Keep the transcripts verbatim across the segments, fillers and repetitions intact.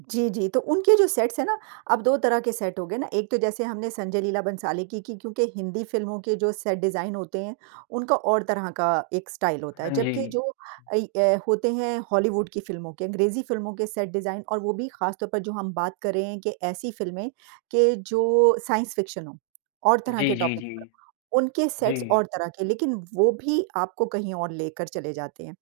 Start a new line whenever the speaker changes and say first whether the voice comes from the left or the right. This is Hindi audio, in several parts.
right: जी, जी। तो उनके जो सेट्स हैं ना, अब दो तरह के सेट हो गए ना। एक तो जैसे हमने संजय लीला भंसाली की की क्योंकि हिंदी फ़िल्मों के जो सेट डिज़ाइन होते हैं, उनका और तरह का एक स्टाइल होता
left: हाँ
right: है। जबकि
left: जी।
right: जो अ, ये होते हैं हॉलीवुड की फ़िल्मों के अँग्रेज़ी फ़िल्मों के सेट डिज़ाइन और वो भी ख़ासतौर पर जो हम बात कर रहे हैं कि ऐसी फ़िल्में के जो साइंस फ़िक्शन हो और तरह के
left: जी, जी,
right: टॉपिक
left: जी।
right: पर। उनके सेट्स
left: जी।
right: और तरह के। लेकिन वो भी आपको कहीं और लेकर चले जाते हैं।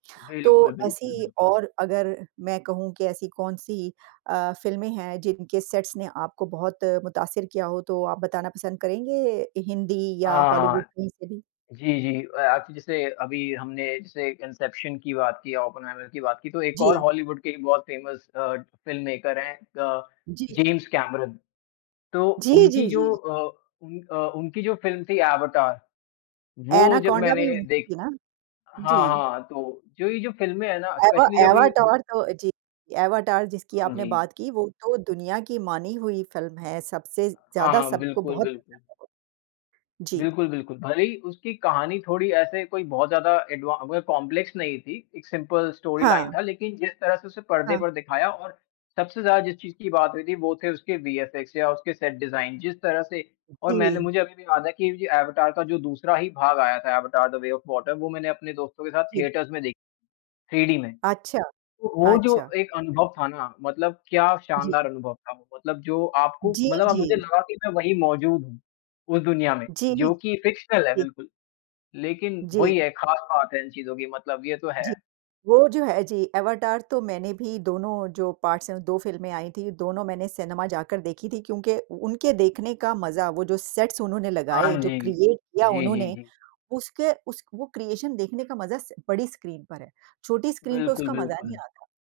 right: तो
left: बिल्कुल, बिल्कुल,
right: ऐसी
left: बिल्कुल।
right: और अगर मैं कहूँ कि ऐसी कौन-सी अ, फ़िल्में हैं जिनके सेट्स ने आपको बहुत मुतासिर किया हो तो आप बताना पसंद करेंगे हिंदी या
left: हाँ,
right: हॉलीवुड
left: हाँ।
right: कहीं से भी।
left: जी, जी। अ, आपने जैसे अभी हमने जैसे इंसेप्शन की बात की ओपेनहाइमर की बात की तो एक और
right: जी।
left: हॉलीवुड के बहुत फ़ेमस अ, फ़िल्ममेकर है अ,
right: जी।
left: James Cameron. तो
right: जी,
left: उनकी
right: जी,
left: जो
right: जी।
left: अ, उन अ उनकी जो फ़िल्म थी एवाटार वो जब
right: एनाकोंडा
left: मैंने
right: भी उनकी
left: देखी
right: थी ना?
left: हाँ,
right: जी।
left: हाँ। तो जो ये जो फ़िल्में है ना
right: एवा
left: स्पेशली जब ये हुँ।
right: एवाटार तो जी। एवाटार जिसकी
left: हाँ
right: आपने
left: जी।
right: बात की वो तो दुनिया की मानी हुई फ़िल्म है। सबसे
left: हाँ,
right: ज़्यादा
left: हाँ।
right: सबको
left: बिल्कुल,
right: बहुत
left: बिल्कुल।
right: जी।
left: बिल्कुल, बिल्कुल। भले ही उसकी कहानी थोड़ी ऐसे कोई बहुत ज़्यादा एडवां वो कॉम्प्लेक्स नहीं थी एक सिंपल स्टोरीलाइन
right: हाँ।
left: था। लेकिन जिस तरह से उसे पर्दे
right: हाँ।
left: पर दिखाया और सबसे ज़्यादा जिस चीज़ की बात हुई थी वो थे उसके वीएफएक्स या उसके सेट डिज़ाइन। जिस तरह से और मैंने
right: जी।
left: मुझे अभी भी याद है की एवाटार का जो दूसरा ही भाग आया था Avatar the way of water. वो मैंने अपने दोस्तों के साथ
right: जी।
left: थिएटर्स में देखी थ्री डी में।
right: अच्छा,
left: ओ वो जो
right: अच्छा।
left: एक अनुभव था ना मतलब क्या शानदार
right: जी।
left: अनुभव था। मतलब जो आपको
right: जी,
left: मतलब अब मुझे
right: जी।
left: लगा की मैं वही मौज़ूद हूँ, उस दुनिया में।
right: जी।
left: जो
right: ठीक।
left: की फ़िक्शनल है बिल्कुल। लेकिन
right: जी।
left: वही है ख़ास बात है इन चीज़ की मतलब ये तो
right: जी।
left: है।
right: वो जो है। जी, एवाटार तो मैंने भी दोनों जो पार्ट्स हैं दो फ़िल्में आई थी। दोनों मैंने सिनेमा जाकर देखी थी क्योंकि उनके देखने का मज़ा वो जो सेट्स उन्होंने
left: हाँ
right: लगाए जो
left: जी।
right: क्रिएट किया
left: जी, जी,
right: उन्होंने
left: जी।
right: उसके उस वो क्रिएशन देखने का मज़ा स बड़ी स्क्रीन पर है। छोटी स्क्रीन पर
left: बिल्कुल,
right: उसका मज़ा नहीं
left: बिल्कुल।
right: आता।